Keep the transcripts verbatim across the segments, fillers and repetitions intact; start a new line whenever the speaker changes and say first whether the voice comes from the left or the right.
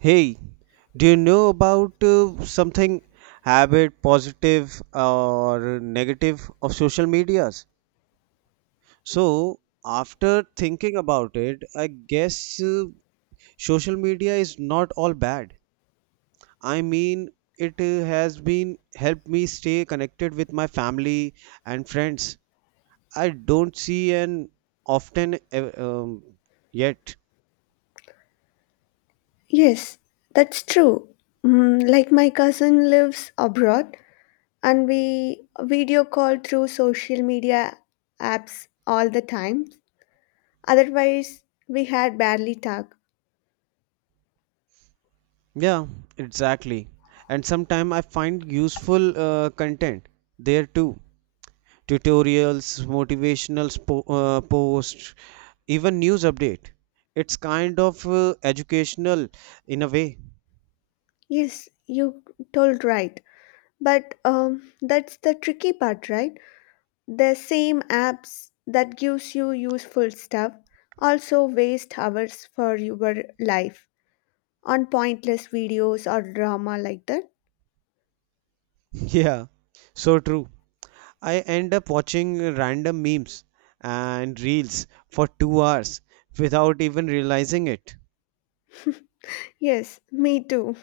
right: Hey, do you know about uh, something habit positive or negative of social medias? So, After thinking about it, I guess uh, social media is not all bad. I mean, it uh, has been helped me stay connected with my family and friends. I don't see and often uh, um, yet.
left: Yes, that's true. Mm, like my cousin lives abroad and we video call through social media apps all the time. Otherwise, we had barely talk.
right: Yeah, exactly. And sometimes I find useful uh, content there too. Tutorials, motivational spo uh, posts, even news update. It's kind of uh, educational in a way.
left: Yes, you told right. But um, that's the tricky part, right? The same apps that gives you useful stuff also waste hours for your life on pointless videos or drama like that.
right: Yeah, so true. I end up watching random memes and reels for two hours without even realizing it.
left: Yes, me too.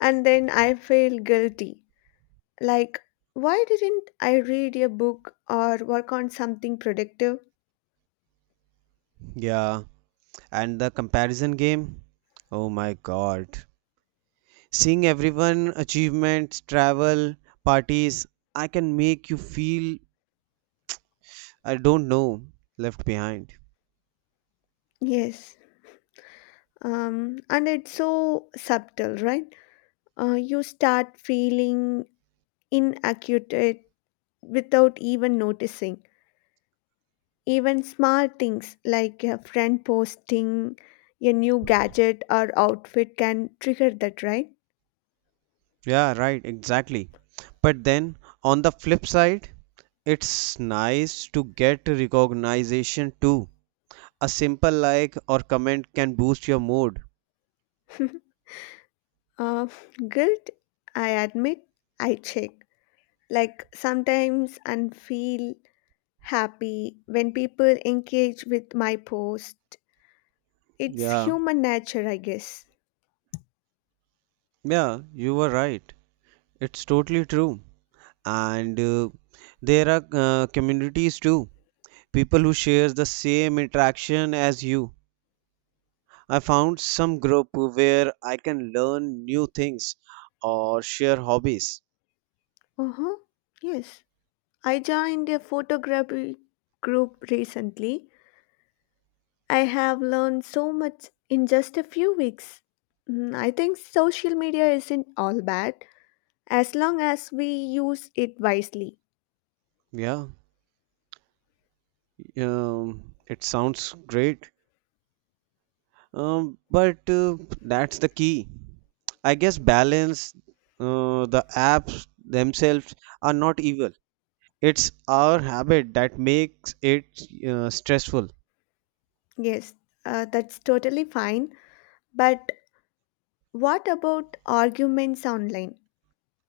left: And then I feel guilty. Like, why didn't I read a book or work on something productive?
right: Yeah, and the comparison game. Oh my God. Seeing everyone achievements, travel, parties, I can make you feel, I don't know, left behind.
left: Yes. Um, and it's so subtle, right? Uh, you start feeling inaccurate without even noticing. Even small things like a friend posting a new gadget or outfit can trigger that, right?
right: Yeah, right, exactly. But then, on the flip side, it's nice to get recognition too. A simple like or comment can boost your mood.
left: uh, guilt, I admit, I check. Like sometimes and feel happy when people engage with my post. It's
right: Yeah,
left: human nature, I guess.
right: yeah, you were right. It's totally true. And uh, there are uh, communities too. People who share the same interaction as you. I found some group where I can learn new things or share hobbies.
left: Uh huh. Yes. I joined a photography group recently. I have learned so much in just a few weeks. Mm, I think social media isn't all bad as long as we use it wisely.
right: Yeah, um, it sounds great. Um, but uh, that's the key. I guess balance. Uh, the apps themselves are not evil. It's our habit that makes it uh, stressful.
left: Yes, uh, that's totally fine. But what about arguments online?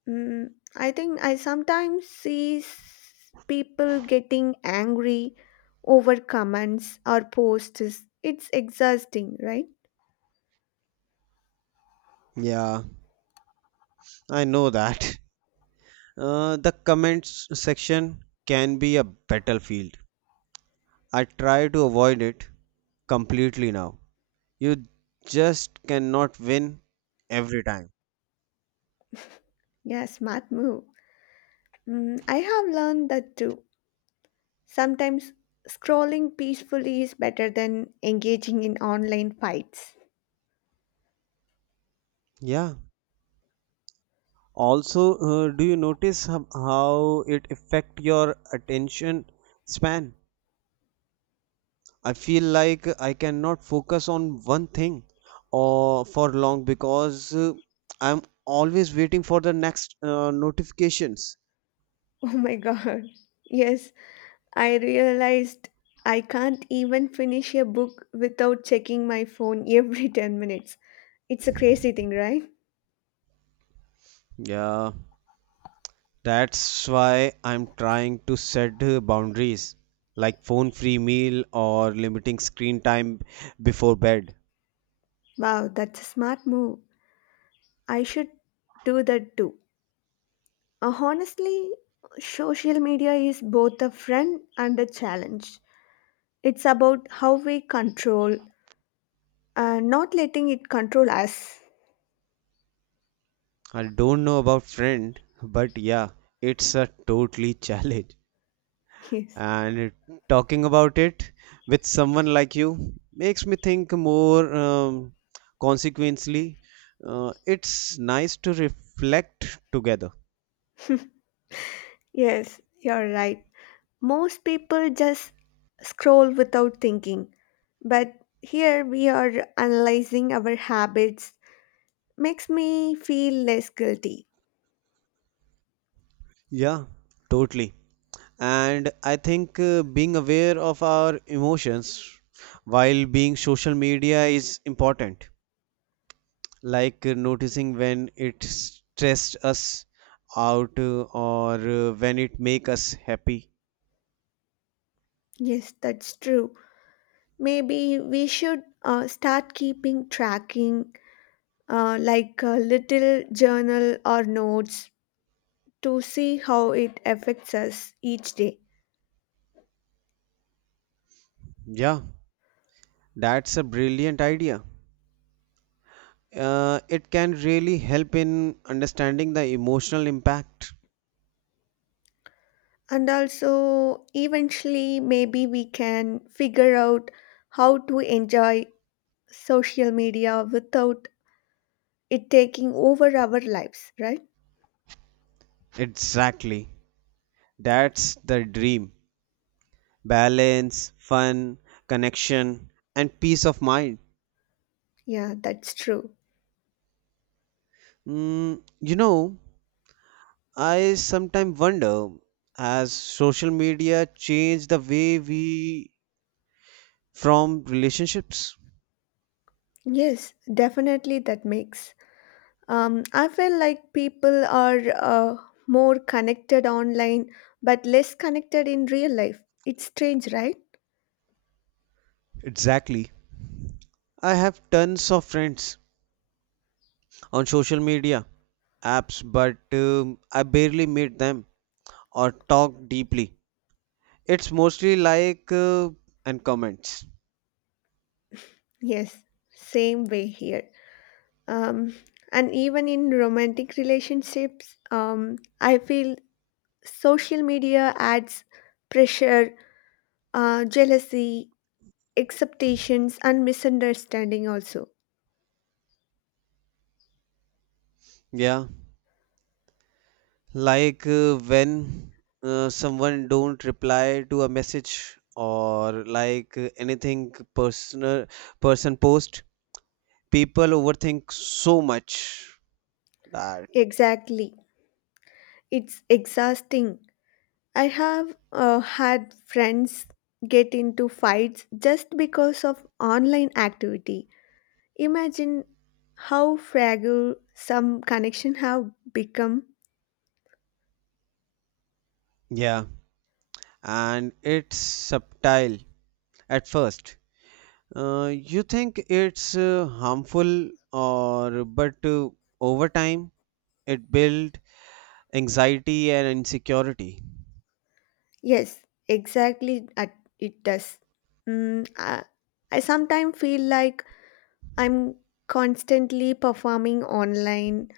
left: Mm, I think I sometimes see s- people getting angry over comments or posts. It's exhausting, right?
right: Yeah, I know that. Uh, the comments section can be a battlefield. I try to avoid it completely now. You just cannot win every time.
left: Yeah, smart move. Mm, I have learned that too. Sometimes scrolling peacefully is better than engaging in online fights.
right: Yeah. Also, uh, do you notice how, how it affect your attention span? I feel like I cannot focus on one thing or for long because uh, I'm always waiting for the next uh, notifications.
left: Oh my god. Yes, I realized I can't even finish a book without checking my phone every ten minutes. It's a crazy thing, right?
right: Yeah, that's why I'm trying to set uh, boundaries, like phone free meal or limiting screen time before bed.
left: Wow, that's a smart move. I should do that too. Uh, honestly, social media is both a friend and a challenge. It's about how we control, uh, not letting it control us.
right: I don't know about friend, but yeah, it's a totally challenge.
left: Yes.
right: And talking about it with someone like you makes me think more. Um, consequently, uh, it's nice to reflect together.
left: Yes, you're right. Most people just scroll without thinking. But here we are analyzing our habits. Makes me feel less guilty.
right: Yeah, totally. And I think uh, being aware of our emotions while being social media is important, like uh, noticing when it stressed us out, uh, or uh, when it make us happy.
left: Yes, that's true. Maybe we should uh, start keeping tracking, uh, like a little journal or notes, to see how it affects us each day.
right: Yeah, that's a brilliant idea. Uh, it can really help in understanding the emotional impact.
left: And also, eventually, maybe we can figure out how to enjoy social media without it taking over our lives, right?
right: Exactly, that's the dream. Balance, fun, connection, and peace of mind.
left: Yeah, that's true.
right: Mm, you know, I sometimes wonder, has social media changed the way we, from relationships?
left: Yes, definitely, that makes. Um, I feel like people are uh, more connected online but less connected in real life. It's strange, right?
right: Exactly. I have tons of friends on social media apps, but um, I barely meet them or talk deeply. It's mostly like uh, and comments.
left: Yes, same way here. Um, and even in romantic relationships, um, I feel social media adds pressure, uh, jealousy, expectations, and misunderstanding also.
right: Yeah, like uh, when uh, someone don't reply to a message or like uh, anything personal person post, people overthink so much that,
left: Exactly. It's exhausting. I have uh, had friends get into fights just because of online activity. Imagine how fragile some connection have become.
right: yeah, and it's subtle at first. Uh, you think it's uh, harmful, or but uh, over time it built anxiety and insecurity.
left: Yes, exactly. at- It does. Mm, I, I sometimes feel like I'm constantly performing online,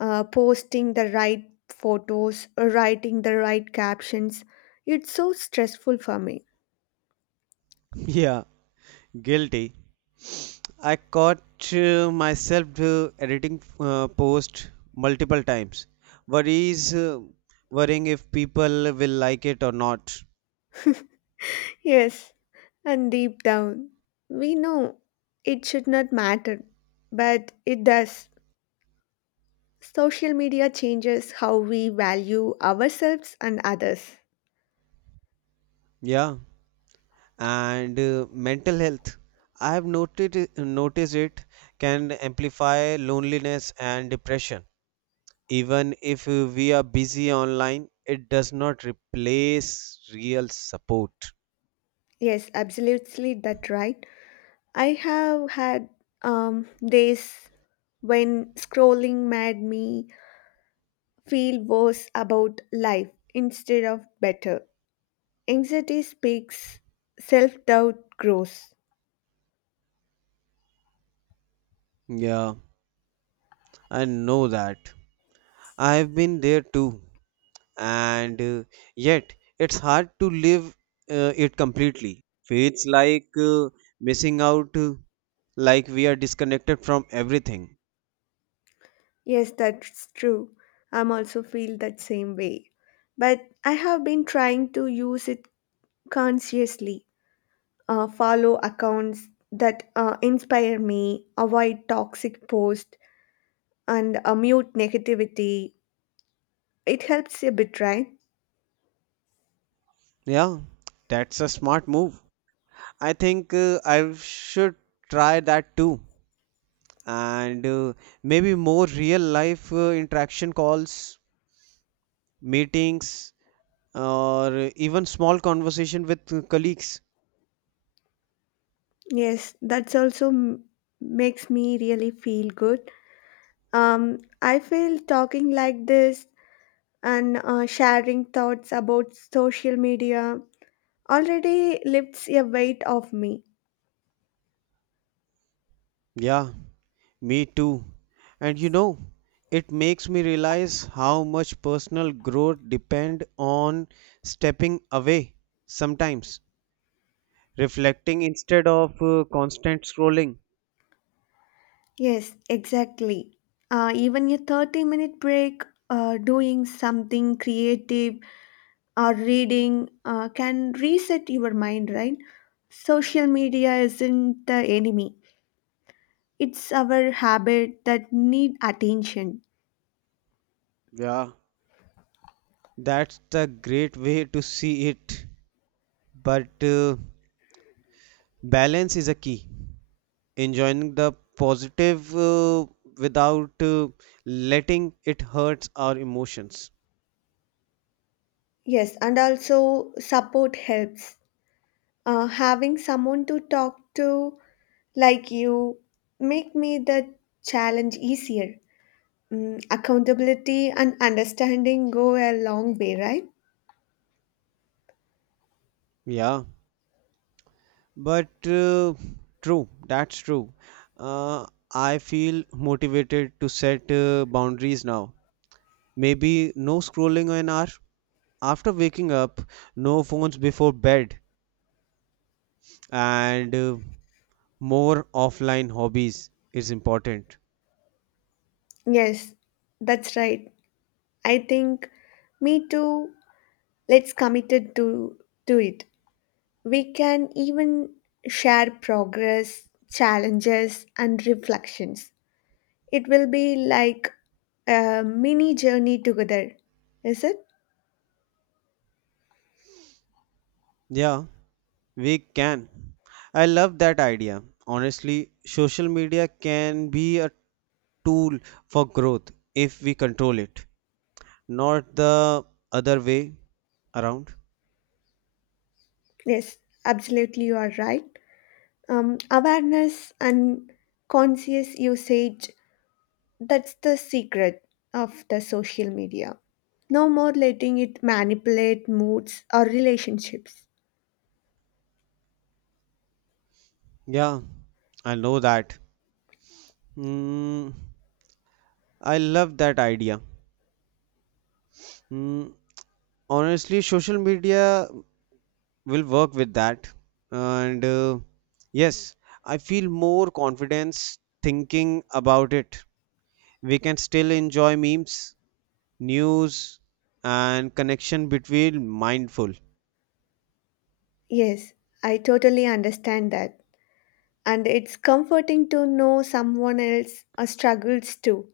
left: uh, posting the right photos, writing the right captions. It's so stressful for me.
right: Yeah, guilty. I caught uh, myself uh, editing uh, post multiple times. Worries, uh, Worrying if people will like it or not.
left: Yes. And deep down, we know it should not matter, but it does. Social media changes how we value ourselves and others.
right: Yeah, and uh, mental health. I have noted noticed it can amplify loneliness and depression. Even if uh, we are busy online, it does not replace real support.
left: Yes, absolutely, that right. I have had um, days when scrolling made me feel worse about life instead of better. Anxiety speaks, self doubt grows.
right: Yeah, I know that. I've been there too. And uh, yet, it's hard to live uh, it completely. Feels like uh, missing out, uh, like we are disconnected from everything.
left: Yes, that's true. I'm also feel that same way. But I have been trying to use it consciously. Uh, follow accounts that uh, inspire me, avoid toxic posts, and uh, mute negativity. It helps a bit, right?
right: Yeah, that's a smart move. I think uh, I should try that too. And uh, maybe more real life uh, interaction calls, meetings, or even small conversation with colleagues.
left: Yes, that's also m- makes me really feel good. Um, I feel talking like this and uh, sharing thoughts about social media already lifts a weight off me.
right: Yeah, me too. And you know, it makes me realize how much personal growth depend on stepping away sometimes, reflecting instead of uh, constant scrolling.
left: Yes, exactly. Uh, even a thirty minute break, uh, doing something creative or reading uh, can reset your mind, right? Social media isn't the enemy, it's our habit that need attention.
right: Yeah, that's the great way to see it. But uh, balance is a key. Enjoying the positive, uh, without uh, letting it hurts our emotions.
left: Yes, and also support helps. Uh, having someone to talk to like you make me the challenge easier. Mm, accountability and understanding go a long way, right?
right: Yeah, but uh, true, that's true. uh, I feel motivated to set uh, boundaries now. Maybe no scrolling an hour after waking up, no phones before bed, and uh, more offline hobbies is important.
left: Yes, that's right. I think me too. Let's committed to to it. We can even share progress, challenges and reflections. It will be like a mini journey together. Is it?
right: Yeah, we can. I love that idea. Honestly, social media can be a tool for growth if we control it, not the other way around.
left: Yes, absolutely you are right. Um, awareness and conscious usage. That's the secret of the social media. No more letting it manipulate moods or relationships.
right: Yeah, I know that. Hmm, I love that idea. Hmm, honestly, social media will work with that. And uh, yes, I feel more confidence thinking about it. We can still enjoy memes, news, and connection between mindful.
left: Yes, I totally understand that. And it's comforting to know someone else uh, struggles too.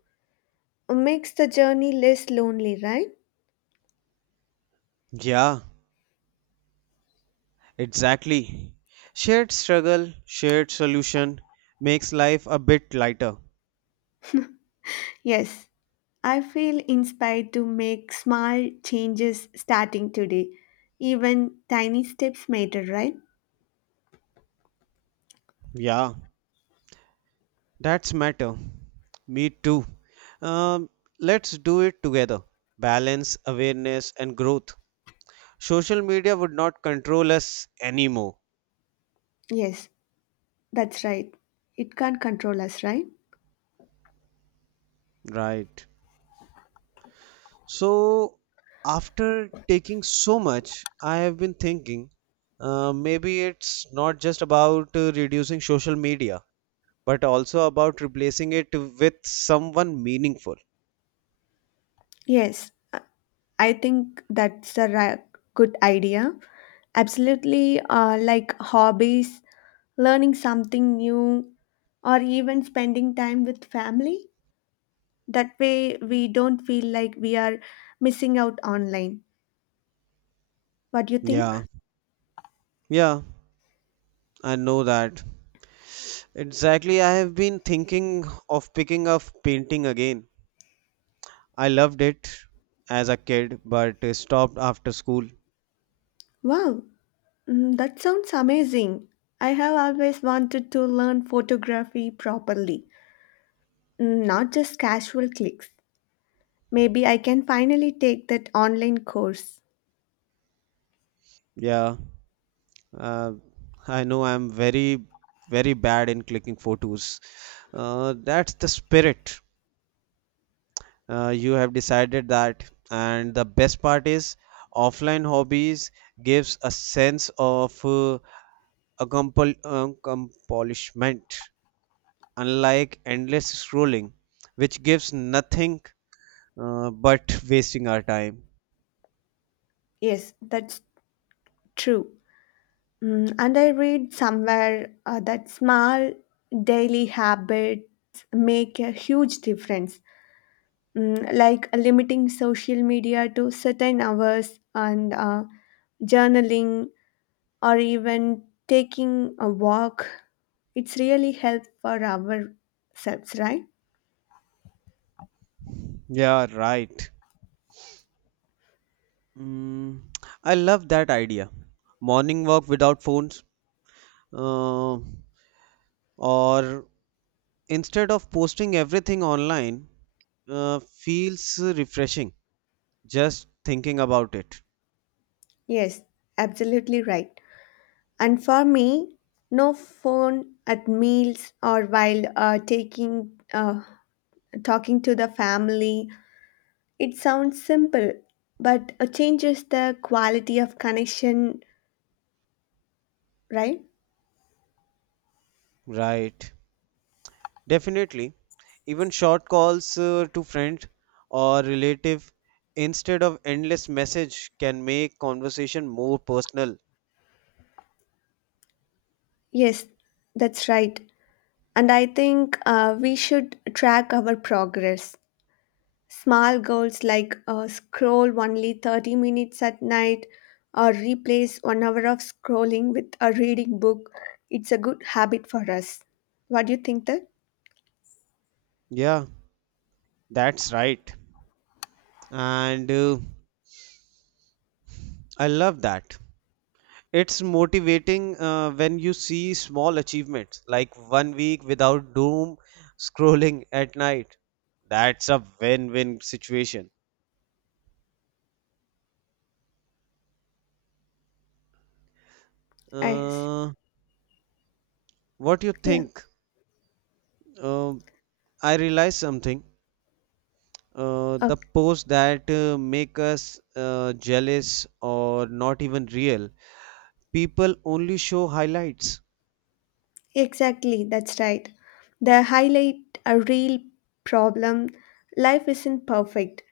left: Makes the journey less lonely, right?
right: Yeah, exactly. Shared struggle, shared solution makes life a bit lighter.
left: Yes, I feel inspired to make small changes starting today. Even tiny steps matter, right?
right: Yeah, that's matter, me too. um, let's do it together. Balance, awareness, and growth. Social media would not control us anymore.
left: Yes, that's right. It can't control us, right?
right: Right. So after taking so much, I have been thinking, uh, maybe it's not just about uh, reducing social media, but also about replacing it with someone meaningful.
left: Yes, I think that's a ra- good idea. Absolutely, uh, like hobbies, learning something new, or even spending time with family. That way, we don't feel like we are missing out online. What do you think?
right: Yeah, yeah, I know that. Exactly, I have been thinking of picking up painting again. I loved it as a kid, but uh, stopped after school.
left: Wow, mm, that sounds amazing. I have always wanted to learn photography properly, mm, not just casual clicks. Maybe I can finally take that online course.
right: Yeah. Uh, I know I'm very, very bad in clicking photos. Uh, that's the spirit. Uh, you have decided that, and the best part is, offline hobbies gives a sense of uh, accompl- accomplishment, unlike endless scrolling, which gives nothing uh, but wasting our time.
left: Yes, that's true. Mm, and I read somewhere uh, that small daily habits make a huge difference, mm, like limiting social media to certain hours and uh, journaling or even taking a walk. It's really help for ourselves, right?
right: Yeah, right. Mm, I love that idea. Morning walk without phones. Uh, or instead of posting everything online uh, feels refreshing just thinking about it.
left: Yes, absolutely right. And for me, no phone at meals or while uh, taking uh, talking to the family. It sounds simple, but it changes the quality of connection, right?
right: Right, definitely. Even short calls uh, to friend or relative instead of endless message can make conversation more personal.
left: Yes, that's right. And I think uh, we should track our progress. Small goals like uh, scroll only thirty minutes at night or replace one hour of scrolling with a reading book. It's a good habit for us. What do you think that?
right: Yeah, that's right. And uh, I love that. It's motivating uh, when you see small achievements, like one week without doom scrolling at night. That's a win-win situation.
left: I,
right: Uh, what you
left: yeah.
right: think? Um I realized something. Uh, the posts that uh, make us uh, jealous or not even real, people only show highlights.
left: Exactly, that's right. They highlight a real problem. Life isn't perfect.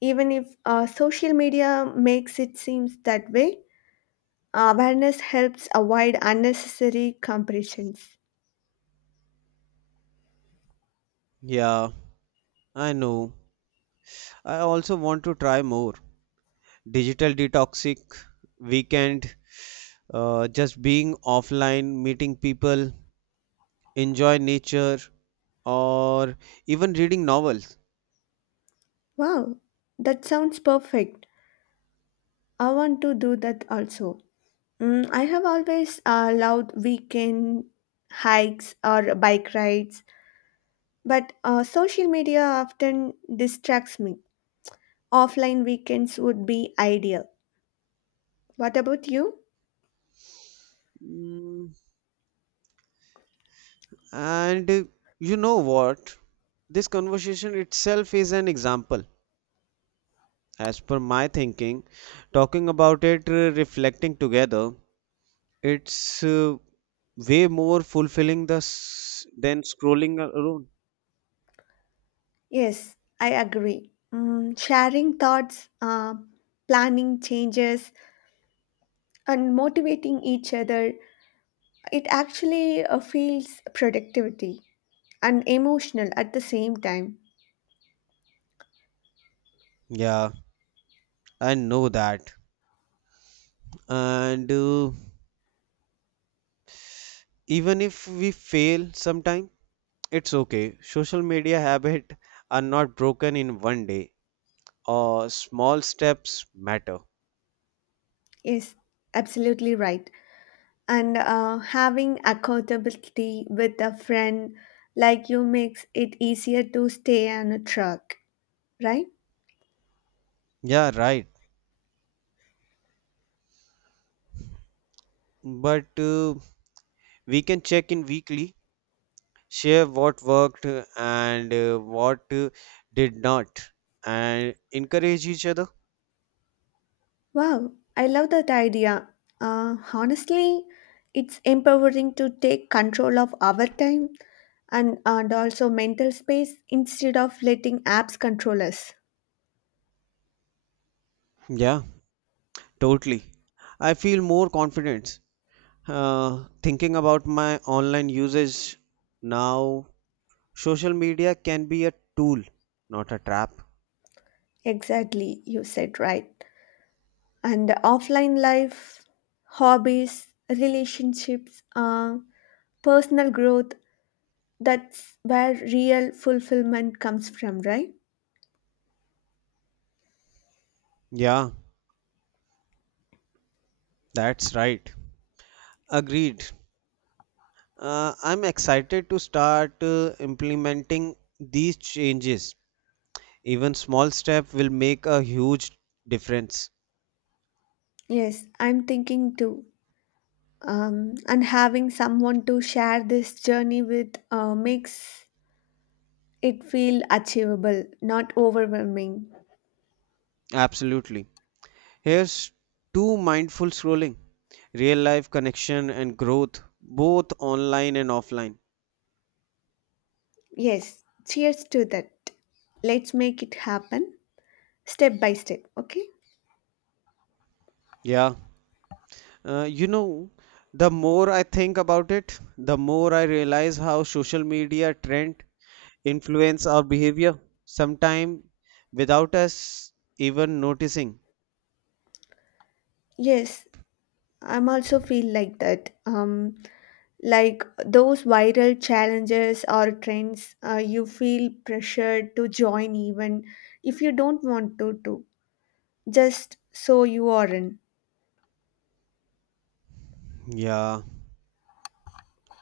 left: Even if uh, social media makes it seem that way, awareness helps avoid unnecessary comparisons.
right: Yeah, I know. I also want to try more. Digital detoxic weekend, uh, just being offline, meeting people, enjoy nature, or even reading novels.
left: Wow, that sounds perfect. I want to do that also. Mm, I have always uh, loved weekend hikes or bike rides, but uh, social media often distracts me. Offline weekends would be ideal. What about you?
right: Mm, and uh, you know what? This conversation itself is an example. As per my thinking, talking about it, uh, reflecting together, it's uh, way more fulfilling the s- than scrolling a- alone.
left: Yes, I agree. Mm, sharing thoughts, uh, planning changes, and motivating each other, it actually uh, feels productivity and emotional at the same time.
right: Yeah, I know that. And uh, even if we fail sometime, it's okay. Social media habits are not broken in one day. Or small steps matter.
left: Yes, absolutely right. And uh, having accountability with a friend like you makes it easier to stay on a track, right?
right: Yeah, right. But uh, we can check in weekly, share what worked uh, and uh, what uh, did not, and encourage each other.
left: Wow, I love that idea. Uh, honestly, it's empowering to take control of our time and, and also mental space instead of letting apps control us.
right: Yeah, totally. I feel more confident uh, thinking about my online usage now. Social media can be a tool, not a trap.
left: Exactly, you said right. And the offline life, hobbies, relationships, uh, personal growth. That's where real fulfillment comes from, right?
right: Yeah, that's right. Agreed. Uh, I'm excited to start uh, implementing these changes. Even small step will make a huge difference.
left: Yes, I'm thinking too. um, and having someone to share this journey with uh, makes it feel achievable, not overwhelming.
right: Absolutely. Here's two mindful scrolling, real life connection and growth, both online and offline.
left: Yes, cheers to that. Let's make it happen step by step, okay?
right: Yeah. Uh, you know, the more I think about it, the more I realize how social media trend influence our behavior, sometimes without us even noticing.
left: Yes, I'm also feel like that. Um, like those viral challenges or trends, uh, you feel pressured to join even if you don't want to, to just so you are in.
right: Yeah,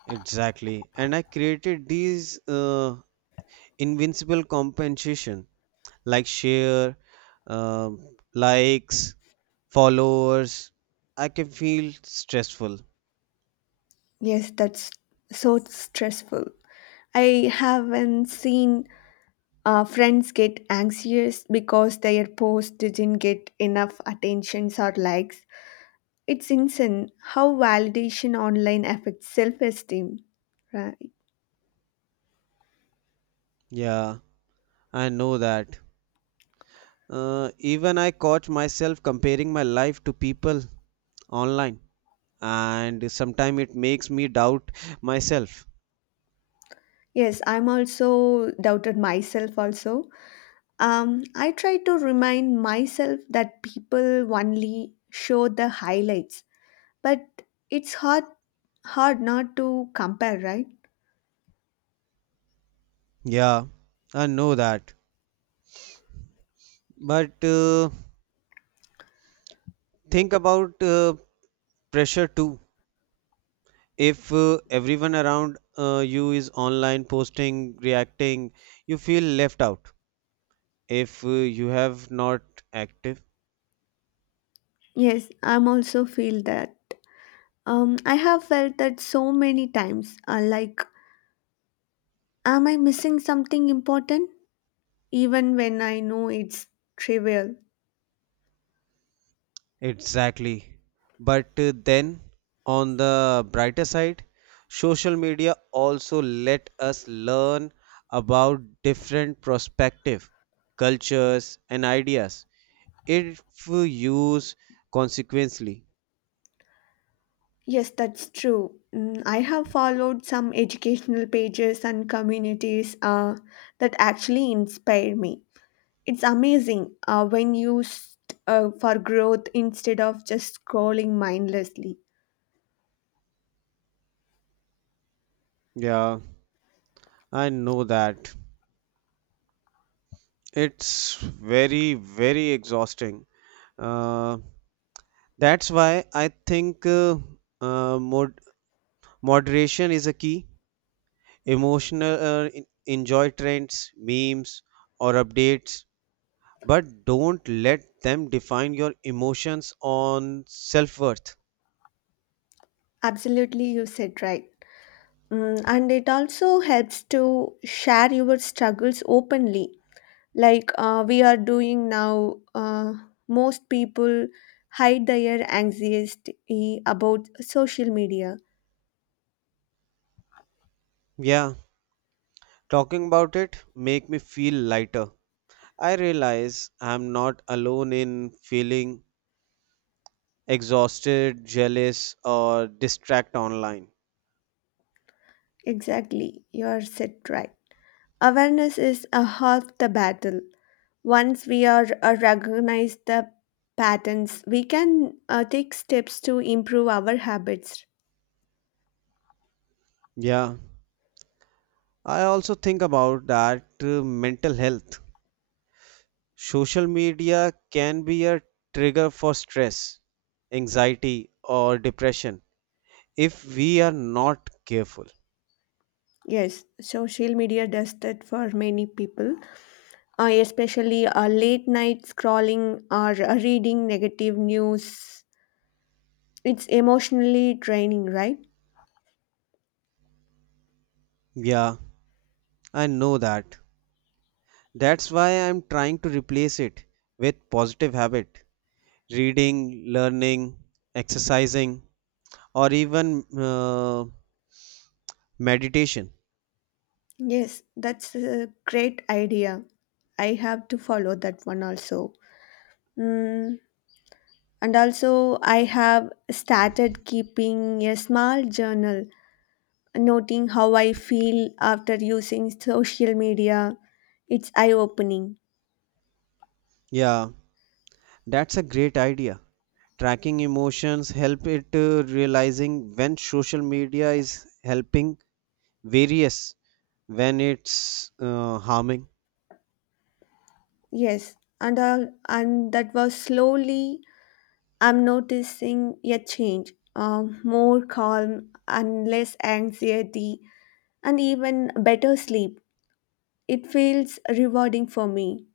right: exactly. And I created these uh, invincible compensation, like share, um, likes, followers. I can feel stressful.
left: Yes, that's so stressful. I haven't seen uh, friends get anxious because their post didn't get enough attentions or likes. It's insane how validation online affects self-esteem. Right.
right: Yeah, I know that. Uh, even I caught myself comparing my life to people online, and sometimes it makes me doubt myself.
left: Yes, I'm also doubted myself also. Um, I try to remind myself that people only show the highlights, but it's hard hard not to compare, right?
right: Yeah, I know that. But uh, think about uh, pressure too. If uh, everyone around uh, you is online posting reacting, you feel left out if uh, you have not active.
left: Yes, I'm also feel that. Um, I have felt that so many times. Uh, like, am I missing something important? Even when I know it's trivial.
right: Exactly, but uh, then on the brighter side, social media also let us learn about different perspective, cultures, and ideas if we use consequently.
left: Yes, that's true. Mm, I have followed some educational pages and communities uh, that actually inspire me. It's amazing uh, when used uh, for growth instead of just scrolling mindlessly.
right: Yeah, I know that. It's very very exhausting. Uh, that's why I think uh, uh, mod- moderation is a key. Emotional uh, en- enjoy trends, memes, or updates, but don't let them define your emotions on self worth.
left: Absolutely, you said right. Mm, and it also helps to share your struggles openly, like uh, we are doing now. Uh, most people hide their anxiety about social media.
right: Yeah, talking about it make me feel lighter. I realize I'm not alone in feeling exhausted, jealous, or distract online.
left: Exactly, you are said right. Awareness is a half the battle. Once we are uh, recognize the patterns, we can uh, take steps to improve our habits.
right: Yeah, I also think about that uh, mental health. Social media can be a trigger for stress, anxiety, or depression if we are not careful.
left: Yes, social media does that for many people, uh, especially uh, late night scrolling or uh, reading negative news. It's emotionally draining, right?
right: Yeah, I know that. That's why I'm trying to replace it with positive habit. Reading, learning, exercising, or even uh, meditation.
left: Yes, that's a great idea. I have to follow that one also. Mm, and also, I have started keeping a small journal noting how I feel after using social media. It's eye opening.
right: Yeah, that's a great idea. Tracking emotions help it uh, realizing when social media is helping various when it's uh, harming.
left: Yes, and uh, and that was slowly. I'm noticing a change. Um, more calm and less anxiety, and even better sleep. It feels rewarding for me.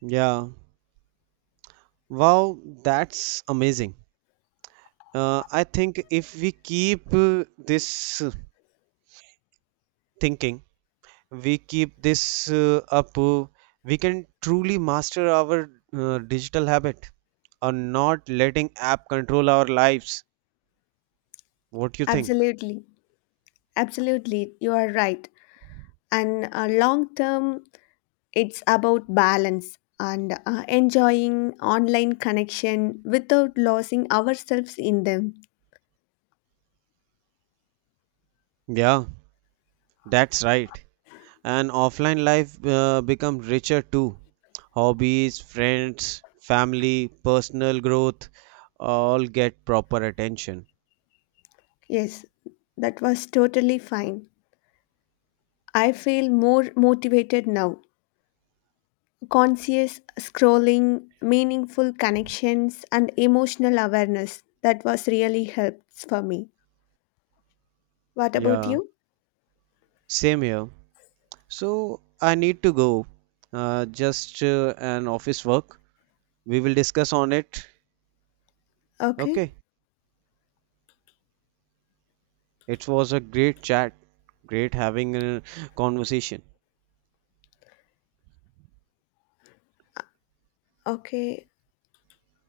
right: Yeah. Wow, that's amazing. Uh, I think if we keep uh, this uh, thinking, we keep this uh, up, uh, we can truly master our uh, digital habit on not letting app control our lives. What you think?
left: Absolutely, absolutely, you are right. And uh, long term, it's about balance and uh, enjoying online connection without losing ourselves in them.
right: Yeah, that's right. And offline life uh, becomes richer too. Hobbies, friends, family, personal growth all get proper attention.
left: Yes, that was totally fine. I feel more motivated now. Conscious scrolling, meaningful connections, and emotional awareness. That was really helps for me. What about
right: Yeah,
left: you?
right: same here. So I need to go. Uh, just uh, an office work. We will discuss on it.
left: Okay,
right: Okay. It was a great chat. Great having a conversation.
left: okay.